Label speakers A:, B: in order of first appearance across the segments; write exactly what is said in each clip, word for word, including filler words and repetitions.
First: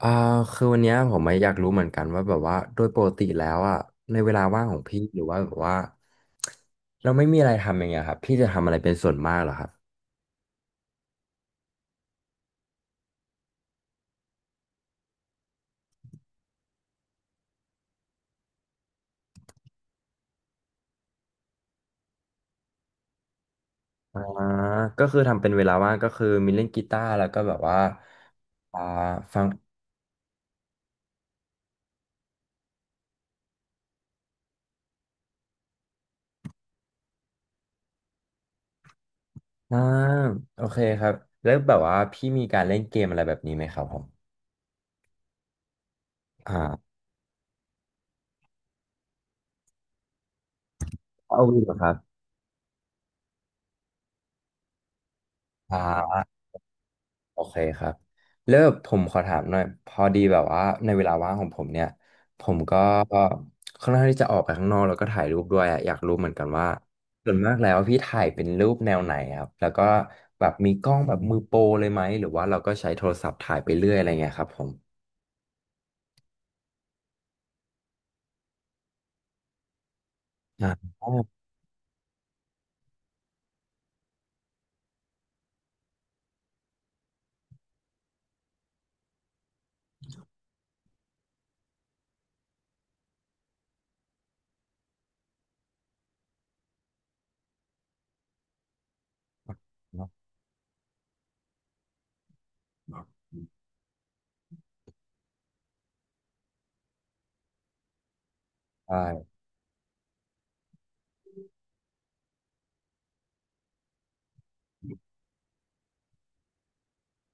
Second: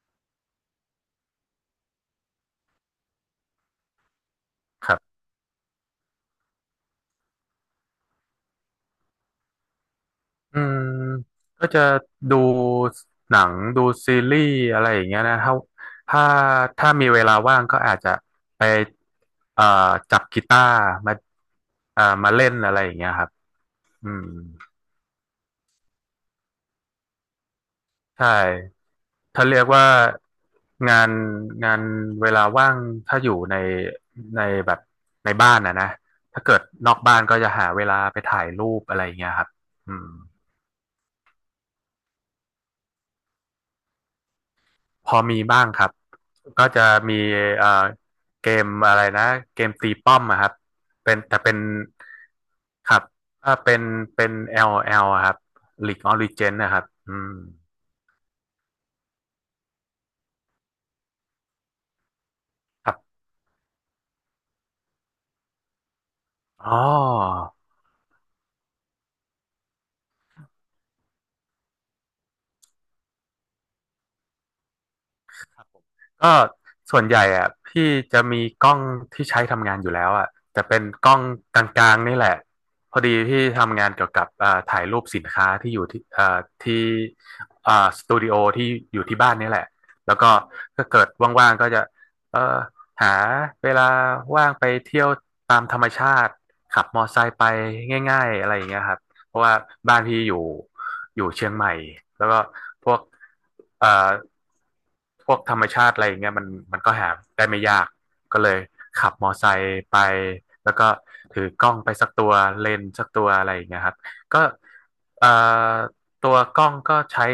A: อ่าคือวันเนี้ยผมไม่อยากรู้เหมือนกันว่าแบบว่าโดยปกติแล้วอ่ะในเวลาว่างของ
B: ครั
A: พี่
B: บ
A: หรือว่าแบบว่าเราไม่มีอะไรทำอย่างเงี้ยครับพี่จะทำอะไรเป็นส่วนมากเหรอครับ
B: อืมก็จะดูหนังดูซีรีส์อะไรอย่างเงี้ยนะถ้าถ้าถ้ามีเวลาว่างก็อาจจะไปเอ่อจับกีตาร์มาเอ่อมาเล่นอะไรอย่างเงี้ยครับอื
A: อ่า
B: ม
A: ก็คือทำเป็นเวลาว่างก็คือมีเล่นกีตาร์แล้วก็แบบว่า
B: ใช่
A: อ่าฟั
B: ถ้า
A: ง
B: เรียกว่างานงานเวลาว่างถ้าอยู่ในในแบบในบ้านนะนะถ้าเกิดนอกบ้านก็จะหาเวลาไปถ่ายรูปอะไรอย่างเงี้ยครับ
A: อ่า
B: อืม
A: โอเคครับแล้วแบบว่าพี่มีการเล่นเกมอะไรแบบนี้ไหมครับผม
B: พอมีบ้างครับก็จะ
A: อ่า
B: มีเอ่อเกมอะไรนะ เกมตีป้อมอะครับ เป็นแต่
A: เอา
B: เป็น
A: วีเหรอครับ
B: ครับถ้าเป็นเป็น l l อแอลอะครับ
A: อ่
B: League of
A: า
B: Legends นะครับอืม
A: โอเคครับเลิกผมขอถามหน่อยพอดีแบบว่าในเวลาว่างของผมเนี่ยผมก็
B: ครับ
A: ค่อนข้างที่จะออกไปข้างนอกแล้วก็ถ่ายรูปด้วยอะอยากรู้เหมือนกันว่า
B: อ๋อ
A: ส่วนมากแล้วพี่ถ่ายเป็นรูปแนวไหนครับแล้วก็แบบมีกล้องแบบมือโปรเลยไหมหรือว่าเราก็ใช้โทรศัพท์ถ่ายไปเรื่อยอะไรเงี้ยครับผม
B: ก็ส่วนใหญ่อะพี่จะมีกล้องที่ใช้ทำงานอยู่แล้วอะแต่
A: อ่า
B: เป็น
A: ใช่
B: กล้องกลางๆนี่แหละพอดีพี่ทำงานเกี่ยวกับเอ่อถ่ายรูปสินค้าที่อยู่ที่เอ่อที่เอ่อสตูดิโอที่อยู่ที่บ้านนี่แหละแล้วก็ก็เกิดว่างๆก็จะเอ่อหาเวลาว่างไปเที่ยวตามธรรมชาติขับมอไซค์ไปง่ายๆอะไรอย่างเงี้ยครับ เพราะว่าบ้าน
A: ครั
B: พี่
A: บ
B: อยู่อยู่เชียงใหม่แล้วก็พวกเอ่อพวกธรรมชาติอะไรอย่างเงี้ยมันมันก็หาได้ไม่ยากก็เลยขับมอ
A: ใช่
B: ไซค์ไปแล้วก็ถือกล้องไปสักตัวเลนส์สักตัวอะไรอย่างเงี้ยครับก็เอ่อตัวกล้องก็ใช้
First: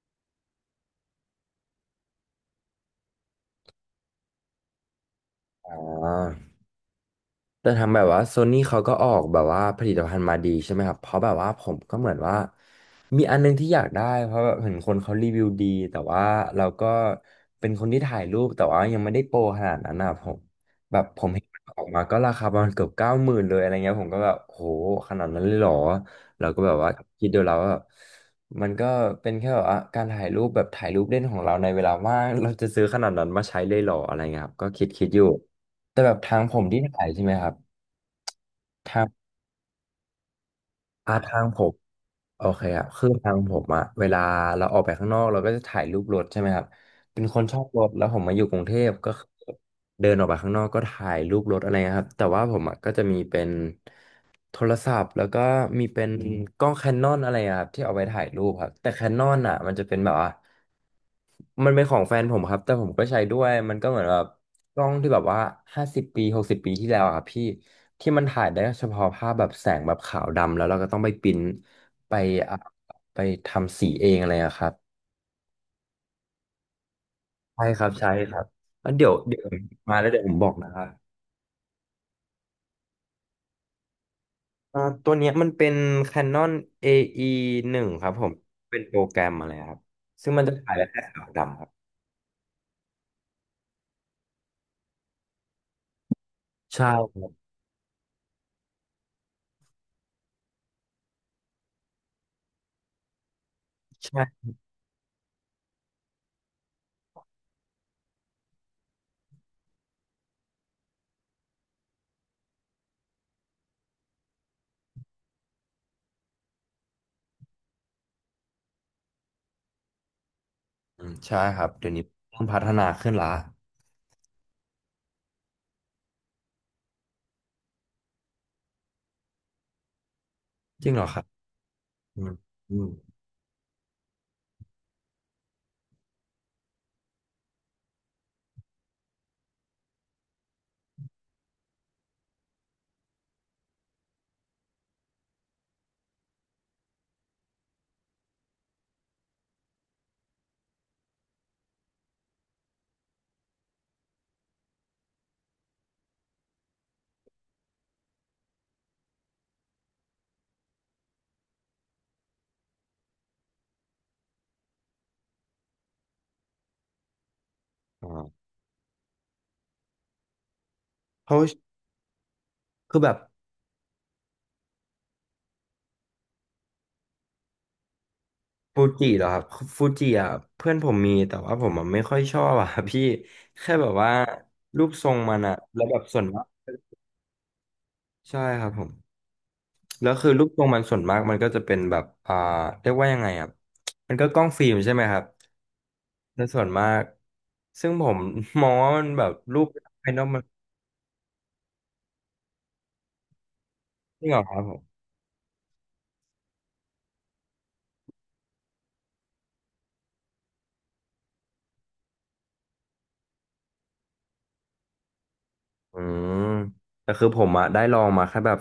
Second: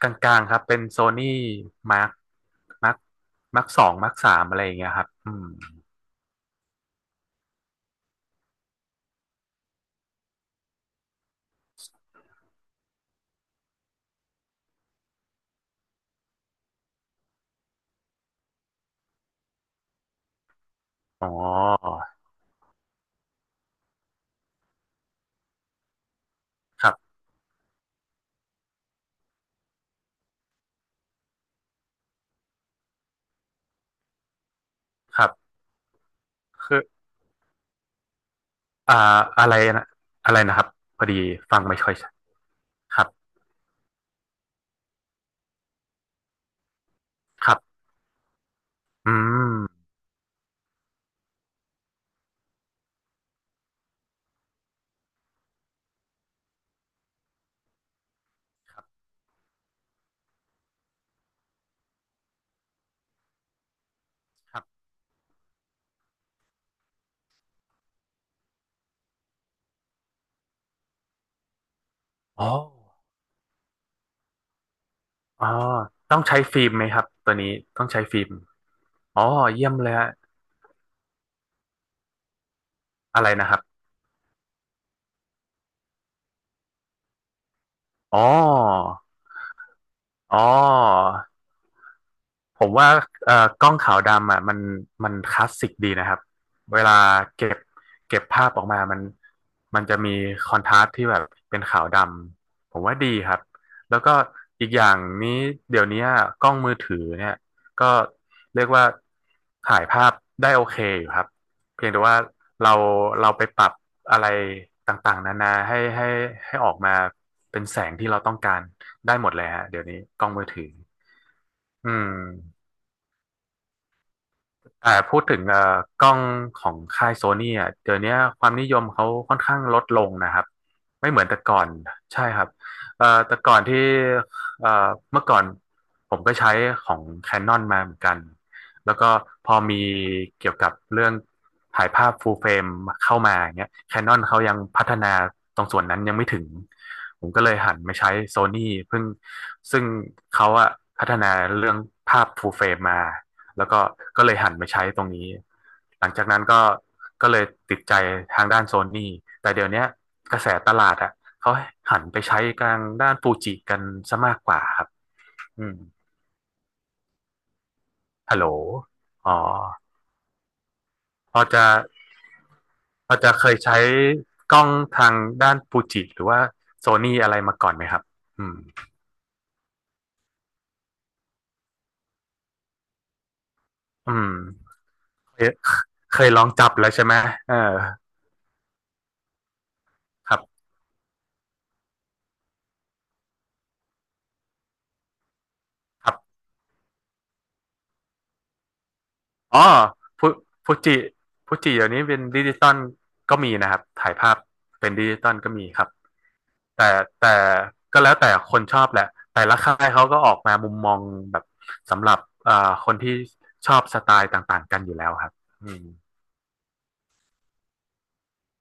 B: กลางๆครับเป็นโซนี่มาร์คมาร์คมาร์คสองมาร์คสามอะไรอย่างเงี้ยครับอืม
A: อ่า แต่ทางแบบว่าโซนี่เขาก็ออกแบบว่าผลิตภัณฑ์มาดีใช่ไหมครับเพราะแบบว่าผมก็เหมือนว่ามีอันนึงที่อยากได้เพราะแบบเห็นคนเขารีวิวดีแต่ว่าเราก็เป็นคนที่ถ่ายรูปแต่ว่ายังไม่ได้โปรขนาดนั้นนะผมแบบผ
B: อ๋อ
A: มเห็นมันออกมาก็ราคาประมาณเกือบเก้าหมื่นเลยอะไรเงี้ยผมก็แบบโหขนาดนั้นเลยเหรอเราก็แบบ
B: ค
A: ว่า
B: รับ
A: คิดดูแล้วว่าแบบมันก็เป็นแค่แบบว่าการถ่ายรูปแบบถ่ายรูปเล่นของเราในเวลาว่างเราจะซื้อขนาดนั้นมาใช้เลยเหรออะไรเงี้ยครับก็คิดคิดอ
B: ค
A: ยู่
B: รับ
A: แต่แบบทางผม
B: คื
A: ที่
B: อ
A: ถ่ายใช่ไหมครับ ค
B: อ่า
A: รับ
B: อะไรนะอะไรนะครับพอ
A: อ่า
B: ดี
A: ทางผ
B: ฟัง
A: ม
B: ไม่ค่อยชัด
A: โอเคครับ
B: ครั
A: คือ
B: บ
A: ทางผมอะเวลาเราออกไปข้างนอกเราก็จะถ่ายรูปรถใช่ไหมครับ เป็นคน
B: ค
A: ช
B: รับ
A: อบรถแล้วผมมาอยู่กรุงเทพก็
B: อื
A: คือ
B: ม
A: เดินออกไปข้างนอกก็ถ่ายรูปรถอะไรเงี้ยครับแต่ว่าผมอะก็จะมีเป็นโทรศัพท์แล้วก็มีเป็นอืมกล้องแคนนอนอะไรอะครับที่เอาไว้ถ่ายรูปครับแต่แคนนอนอ่ะมันจะเป็นแบบว่ามันเป็นของแฟนผมครับแต่ผมก็ใช้ด้วยมันก็เหมือนแบบ
B: ครับ
A: กล้องที่แบบว่าห้าสิบปีหกสิบปีที่แล้วอะครับพี่ที่มันถ่ายได้เฉพาะภาพแบบแสงแบบขาวดำแล้วเราก็ต้องไปปริ้นไป
B: อ๋อ
A: อ่ะไปทำสีเองอะไรอะครับ
B: อ๋อต้องใช้ฟิล์มไหมครับตัวนี้
A: ใช่ค
B: ต้อ
A: รั
B: ง
A: บ
B: ใช้
A: ใช่
B: ฟิล์ม
A: ครับงั้นเดี๋ยว
B: อ๋อ
A: เดี๋ยว
B: เยี่ยมเลย
A: มาแล้
B: ฮะ
A: วเดี๋ยวผมบอกนะครับ
B: อะไรนะครับ
A: อ่าตัวเนี้ยมันเป็น Canon เอ อี วันครับ
B: อ๋อ
A: ผมเป็นโปรแกรมอะไรครับซึ่ง
B: อ๋อ
A: มันจะถ่ายได้แค่ขาวดำครับ
B: ผมว่าเอ่อกล้องขาวดำอ่ะมันมันคลาสสิกดีนะครับเว
A: ใช่
B: ลา
A: ครับ
B: เก็บเก็บภาพออกมามันมันจะมีคอนทราสต์ที่แบบเป็นขาวดำผมว่าดีครับแล้วก็
A: ใช่
B: อีกอย่างนี้เดี๋ยวนี้กล้องมือถือเนี่ยก็เรียกว่าถ่ายภาพได้โอเคอยู่ครับเพียงแต่ว่าเราเราไปปรับอะไรต่างๆนานาให้ให้ให้ออกมาเป็นแสงที่เราต้องการได้หมดเลยฮะเดี๋ยวนี้กล้องมือถือ
A: อืมใช่ครับเดี๋
B: อื
A: ยวนี้
B: ม
A: เริ่มพัฒนาขึ้นละ
B: อ่าพูดถึงเอ่อกล้องของค่ายโซนี่อ่ะเดี๋ยวนี้ความนิยมเขาค่อนข้างลดลงนะครับ
A: จริงเหรอ
B: ไม่
A: ค
B: เหมื
A: รับ
B: อนแต่ก่อน
A: อื
B: ใช่
A: ม
B: ครับ
A: อืม
B: เอ่อแต่ก่อนที่เอ่อเมื่อก่อนผมก็ใช้ของแค n น n นมาเหมือนกันแล้วก็พอมีเกี่ยวกับเรื่องถ่ายภาพฟูลเฟรมเข้ามาอย่างเงี้ยแคนนอนเขายังพัฒนาตรงส่วนนั้นยังไม่ถึงผมก็เลยหันมาใช้โซนี่เพิ่งซึ่งเขาอะพัฒนาเรื่องภาพฟูลเฟรมมา แล้วก็ก็เลยหันมาใช้ตรงนี้ หลังจากนั้นก็ก็เลยติดใจทางด้านโซนี่แต่เดี๋ยวเนี้ยกระแสตลาดอ่ะเขาหันไปใช้กลางด้านฟูจิกันซะมากกว่าครับอืมฮัลโห
A: อ่า
B: ลอ๋อ
A: เพ
B: พ
A: ราะ
B: อจะ
A: คือแบ
B: พอ
A: บ
B: จะเคยใช้กล้องทางด้านฟูจิหรือว่าโซนี่อะไรมาก่อนไหมครับ อืม
A: ฟูจิเหรอครับฟูจิอ่ะเพื่อนผมมีแต่ว่าผมอ่ะไม่ค่อยชอบอ่ะ พี่แค่แบบว่า
B: อืม
A: รูปทรงมั
B: เค
A: น
B: ย
A: อ่ะแล้วแบบส่
B: เค
A: วน
B: ยล
A: มา
B: อ
A: ก
B: งจับแล้วใช่ไหมเออ
A: ใช่ครับผม แล้วคือ
B: ครั
A: รูปทร
B: บ
A: งมันส่วนมากมันก็จะเป็นแบบอ่าเรียกว่ายังไงอ่ะมันก็กล้องฟิล์มใช่ไหมครับ
B: ครับ
A: ในส่วนมาก ซึ่งผม มองว่ามันแบบ
B: อ๋
A: รู
B: อ
A: ปภายนอ
B: ฟู
A: กมัน
B: ฟูจิฟูจิเดี๋ยวนี้เป็นดิจิตอลก็มีนะครับถ่าย
A: จริง
B: ภา
A: เห
B: พ
A: รอครับ
B: เป็นดิจิตอลก็มีครับแต่แต่ก็แล้วแต่คนชอบแหละแต่ละค่ายเขาก็ออกมามุมมองแบบสำหรับเอ่อคนที่ชอบสไตล์ต่างๆกันอยู่แล้วครับอืม
A: อืมแต่คือผมอะได้ลองมาแค่แบบ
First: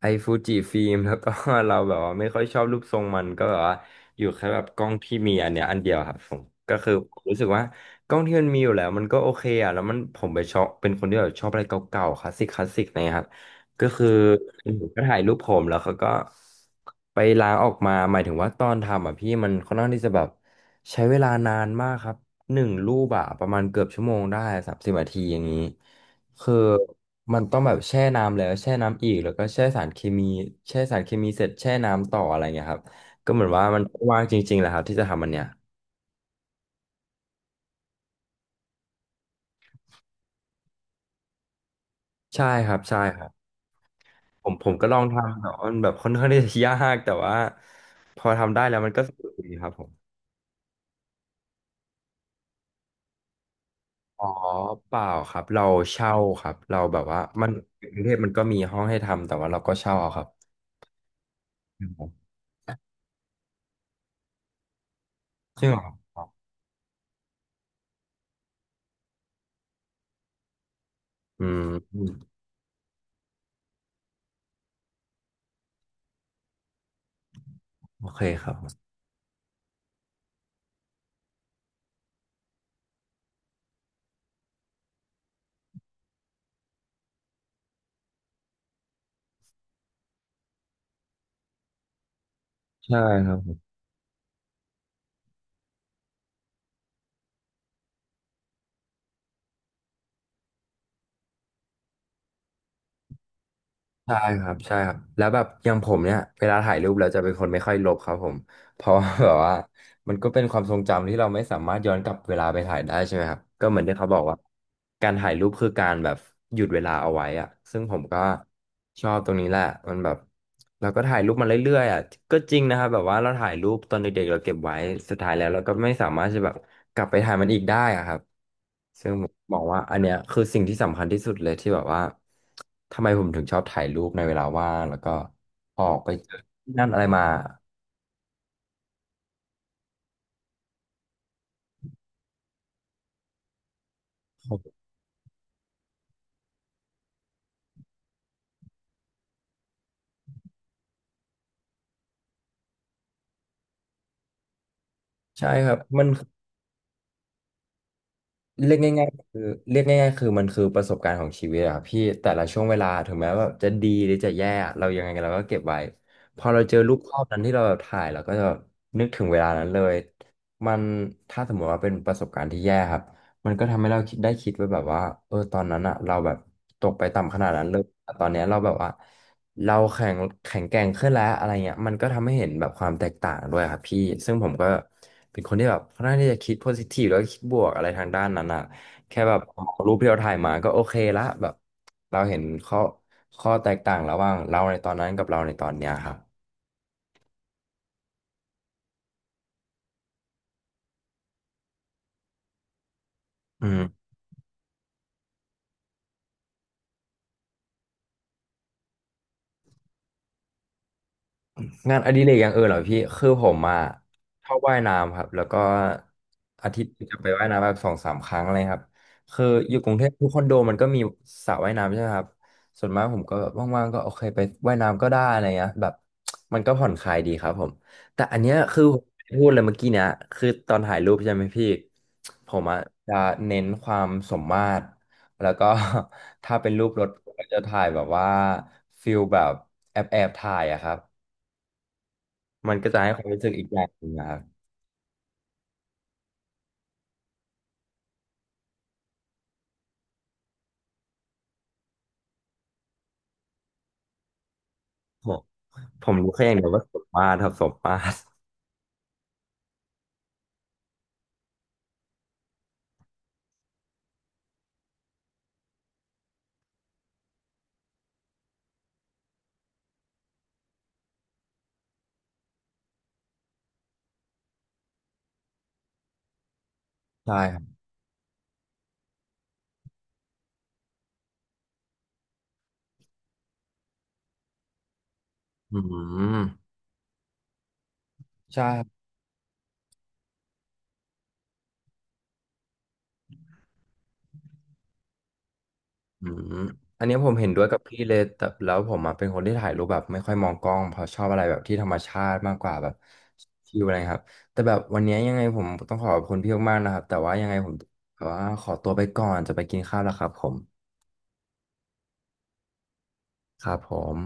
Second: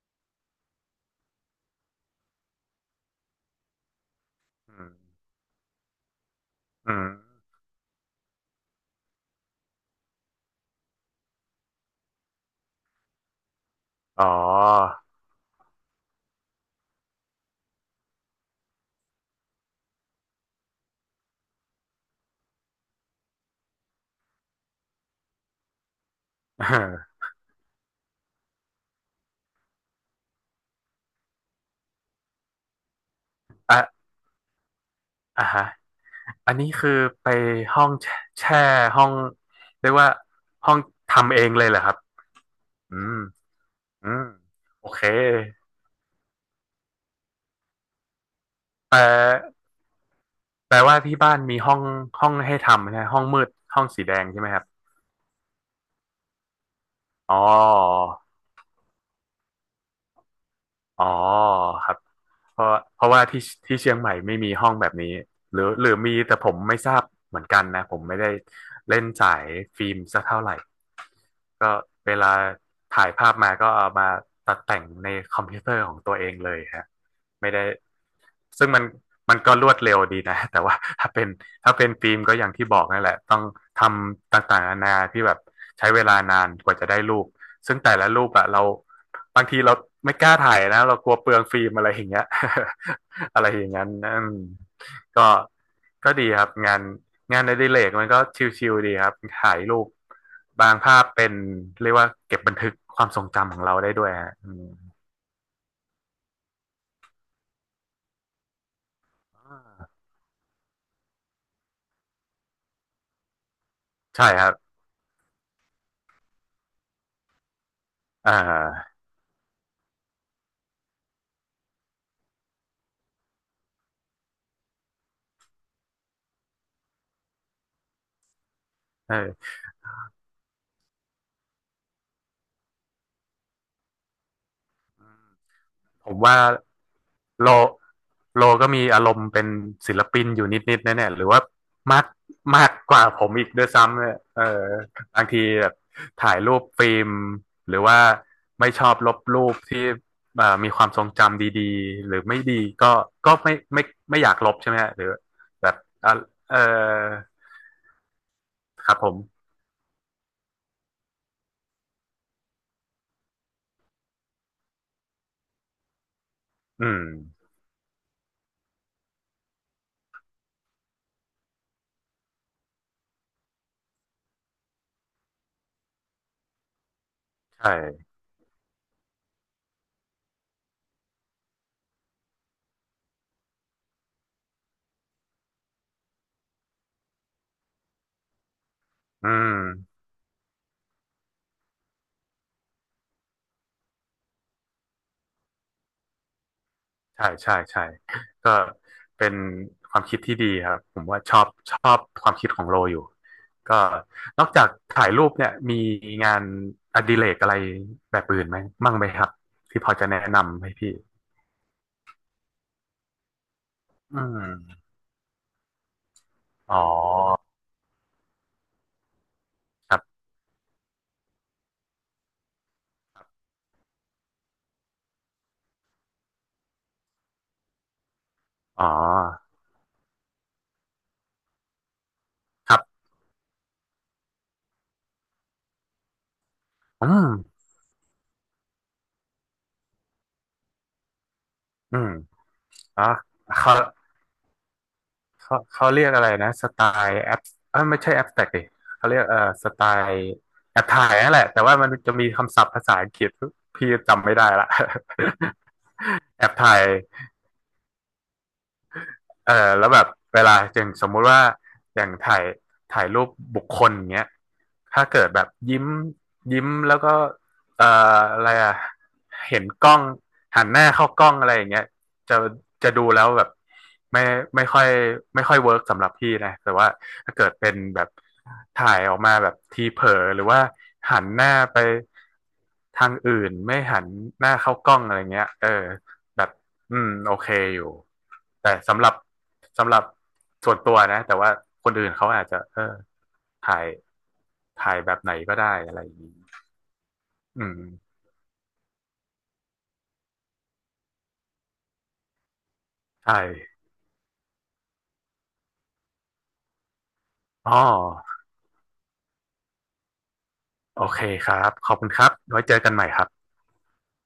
A: ไอฟูจิฟิล์มแล้วก็ เราแบบว่าไม่ค่อยชอบรูปทรงมันก็แบบว่าอยู่แค่แบบ
B: อื
A: กล้อง
B: ม
A: ที่มีอันเนี้ยอันเดียวครับผมก็คื
B: อื
A: อ
B: ม
A: ผมรู้สึกว่ากล้องที่มันมีอยู่แล้วมันก็โอเคอะแล้วมันผมไปชอบเป็นคนที่แบบชอบอะไรเก่าๆคลาสสิกคลาสสิกนะครับก็คือ
B: อ๋อ
A: ผมก็ถ่ายรูปผมแล้วเขาก็ไปล้างออกมาหมายถึงว่าตอนทำอ่ะพี่มันค่อนข้างที่จะแบบใช้เวลานานมากครับหนึ่งรูปอะประมาณเกือบชั่วโมงได้สามสิบนาทีอย่างนี้ คือ มันต้องแบบแช่น้ำแล้วแช่น้ำอีกแล้วก็แช่สารเคมีแช่สารเคมีเสร็จแช่น้ำต่ออะไรเงี้ยครับก็เหมือนว่า
B: เออ
A: มัน
B: อ่ะ
A: ว่างจริงๆแหละครับที่จะทำมันเนี่
B: อ่ะ
A: ย
B: ฮะอันนี้คือไปห้องแชแช่ห้องเรียกว่าห้องทำเองเลยเหรอครับ
A: ใช่ครับ
B: อื
A: ใช่
B: ม
A: ครับ
B: อืม
A: ผมผม
B: โอ
A: ก็ลอ
B: เค
A: งทำแต่ว่ามันแบบค่อนข้างที่จะยากแต่ว่าพอทำได้แล้วมัน
B: แต่
A: ก็สนุกดีครับผม
B: แปลว่าที่บ้านมีห้องห้องให้ทำนะห้องมืดห้องสีแด
A: อ๋
B: ง
A: อ
B: ใช่ไหมครับ
A: เปล่าครับเราเช่าครับเราแบบว่า
B: อ๋อ
A: มันกรุงเทพมันก็มีห้องให้ทำแต่ว่าเราก็เช่าเอาครับ
B: อ๋อ
A: อื
B: ครับ
A: ม
B: เพราะเพราะว่าที่ที่เชียงใหม่ไม่มีห้องแบบนี้หรื
A: จ
B: อ
A: ริงเหรอ
B: ห
A: ค
B: รือมี
A: รับ
B: แต่ผมไม่ทราบเหมือนกันนะผมไม่ได้เล่นสายฟิล์มสักเท่าไหร่
A: อืม
B: ก็
A: อืม
B: เวลาถ่ายภาพมาก็เอามาตัดแต่งในคอมพิวเตอร์ของตัวเองเลยฮะไม่ได้
A: โอเคครับผ
B: ซึ่งมั
A: ม
B: นมันก็รวดเร็วดีนะ แต่ว่าถ้าเป็นถ้าเป็นฟิล์มก็อย่างที่บอกนั่นแหละต้องทำต่างๆนานาที่แบบใช้เวลานานกว่าจะได้รูปซึ่งแต่ละรูปอะเราบางทีเราไม่กล้าถ่ายนะเรากลัวเปลืองฟิล์มอะไรอย่างเงี้ย
A: ใช่ครั
B: อะไร
A: บ
B: อย่างนั้นอืมก็ก็ดีครับงาน งานอดิเรกมันก็ชิลๆดีครับถ่ายรูปบางภาพเป็นเรียกว่าเก็บบันทึกความทรงจำของเราได้ด้วย
A: ใช่
B: ฮะ
A: ค
B: อื
A: รับ
B: ม
A: ใช่ครับแล้วแบบอย่างผมเนี่ยเวลาถ่ายรูปเราจะเป็นคนไม่ค่อยลบครับผม เพราะว่าแบบว่ามันก็เป็นความทรงจำที่เราไม่สามารถย้อนกลับเวลาไปถ่ายได้ใช่ไหมครับก็เหมือนที่เขาบอก
B: ใช่
A: ว่า
B: ครับ
A: การถ่ายรูปคือการแบบหยุดเวลาเอาไว้อะซึ่งผมก็
B: อ่า
A: ชอบตรงนี้แหละมันแบบเราก็ถ่ายรูปมาเรื่อยๆอ่ะก็จริงนะครับแบบว่าเราถ่ายรูปตอนเด็กๆเราเก็บไว้สุดท้ายแล้วเราก็ไม่สามารถจะแบบกลับไปถ่ายมันอีกได้อะครับ
B: เออ
A: บอกว่าอันเนี้ยคือสิ่งที่สำคัญที่สุดเลยที่แบบว่าทำไมผมถึงชอบถ่ายรูปในเวลาว่างแล้วก็ออก
B: ผ
A: ไป
B: ม
A: เจอ
B: ว่า
A: ที่นั่นอะไรมา
B: โลโลก็มีอารมณ์เป็นศิลปินอยู่นิดๆแน่ๆหรือว่ามากมากกว่าผมอีกด้วยซ้ำเนี่ยเออบางทีแบบถ่ายรูปฟิล์มหรือว่าไม่ชอบลบรูปที่เอ่อมีความทรงจำดีๆหรือไม่ดีก็ก็ไม่ไม่ไม่อยากลบใช่ไหมฮะหรือ
A: ใช่
B: แบ
A: ครั
B: บ
A: บมัน
B: อ่ะเออ
A: เรียก
B: ครับผ
A: ง่ายๆคือ
B: ม
A: เรียกง่ายๆคือมันคือประสบการณ์ของชีวิตอะครับพี่แต่ละช่วงเวลาถึงแม้ว่าจะดีหรือจะแย่เรายังไงเราก็เก็บไว้พอเราเจอ
B: อื
A: รูป
B: ม
A: ภาพนั้นที่เราถ่ายเราก็จะแบบนึกถึงเวลานั้นเลยมันถ้าสมมติว่าเป็นประสบการณ์ที่แย่ครับมันก็ทำให้เราคิดได้คิดไว้แบบว่าเออตอนนั้นอะเราแบบตกไปต่ำขนาดนั้น
B: ใช่
A: เลยแต่ตอนเนี้ยเราแบบว่า เราแข็งแข็งแกร่งขึ้นแล้วอะไรเงี้ยมันก็ทำให้เห็นแบบความแตกต่างด้วยครับพี่ซึ่งผมก็เป็นคนที่แบบค่อนข้างที่จะคิดโพซิทีฟแล้วก็คิดบวกอะไรทางด้านนั้นอะแค่
B: อื
A: แบบรูป
B: ม
A: ที่เราถ่ายมาก็โอเคละแบบเราเห็นข้อข้อแตกต่างระหว่างเราในตอนนั้นกับเราในตอนเนี้ยครับ
B: ใช่ใช่ใช่ก็เป็นความคิดที่ดีครับผมว่าชอบชอบความคิดของโลอยู่
A: อื
B: ก็
A: ม
B: นอกจากถ่ายรูปเนี่ยมีงานอดิเรกอะไรแบบอื่นไหมมั่งไหมครับที่พอจะแนะนำให้พี่
A: งานอดิเรกอย่างอื่นเหรอพี่คือผมอ่ะ
B: อื
A: ชอบว่าย
B: ม
A: น้ำครับแล้วก็อา
B: อ๋อ
A: ทิตย์หนึ่งจะไปว่ายน้ำแบบสองสามครั้งอะไรครับคืออยู่ก
B: ค
A: รุง
B: รั
A: เทพ
B: บ
A: ทุกคอนโดมันก็มีสระว่ายน้ำใช่ไหมครับส่วนมากผมก็แบบว่างๆก็โอเคไปว่ายน้ำก็ได้อะไรเงี้ยแบบมันก็ผ่อนคลายดีครับผมแต่อันเนี้ยคือ
B: อ๋อ
A: ผมพูดเลยเมื่อกี้เนี้ยคือตอนถ่ายรูปใช่ไหมพี่ผม
B: ค
A: อ่ะ
B: รับ
A: จะเน้นความสมมาตรแล้วก็ ถ้าเป็นรูปร
B: อื
A: ถผมก็
B: ม
A: จะถ่ายแบบว่าฟิลแบบแอบแอบถ่ายอะครับ
B: อืม
A: มันก็จะ
B: อ๋อ
A: ให้ความรู้สึกอีก
B: เขา
A: แบบหนึ่งนะครับ
B: เขาเขาเรียกอะไรนะสไตล์แอปเอยไม่ใช่แอปแตกดิเขาเรียกเอ่อสไตล์แอปถ่ายนั่นแหละแต่ว่ามันจะมีคำศัพท์ภาษาอังกฤษพี่จำไม่ได้ละ
A: ผมผมรู้ แค่
B: แอ
A: อ
B: ป
A: ย่างเดียว
B: ถ่าย
A: ว่าสมมาตรครับสมมาตร
B: เออแล้วแบบเวลาอย่างสมมุติว่าอย่างถ่ายถ่ายรูปบุคคลอย่างเงี้ยถ้าเกิดแบบยิ้มยิ้มแล้วก็เอ่ออะไรอ่ะเห็นกล้องหันหน้าเข้ากล้องอะไรอย่างเงี้ยจะจะดูแล้วแบบไม่ไม่ค่อยไม่ค่อยเวิร์กสำหรับพี่นะแต่ว่าถ้า
A: ใช่
B: เกิด
A: ครับ
B: เป็นแบบถ่ายออกมาแบบทีเผลอหรือว่าหันหน้าไปทางอื่นไม่หันหน้าเข้ากล้องอะไรเงี้ยเออ
A: อืม
B: แบบอืมโอเคอยู่
A: ใช่
B: แต่
A: ครับ
B: สำหรับ สำหรับส่วนตัวนะแต่ว่าคนอื่นเขาอาจจะเออถ่ายถ่ายแบบไหนก็ได้อะไรอย่าง
A: อื
B: นี้
A: มอันนี้ผมเห็นด้
B: อื
A: วยกับพี่เล
B: ม
A: ยแต่แล้วผมอะเป็นคนที่ถ่ายรูปแบบไม่ค่อยมองกล้องเพราะชอบอะไรแบบที่ธรรมชาติมากกว่าแบบ
B: ใช่
A: ชิลอะไรครับแต่แบบวันนี้ยังไงผมต้องขอบคุณพี่มากๆนะครับแต่ว่ายังไงผ
B: อ๋
A: ม
B: อ
A: แต่ว่าขอตัวไปก่อนจะไปกินข้าวแล้วครับผม
B: โอเคครับขอบคุณครับไว้เจอกันใหม่ครับ
A: ครับผม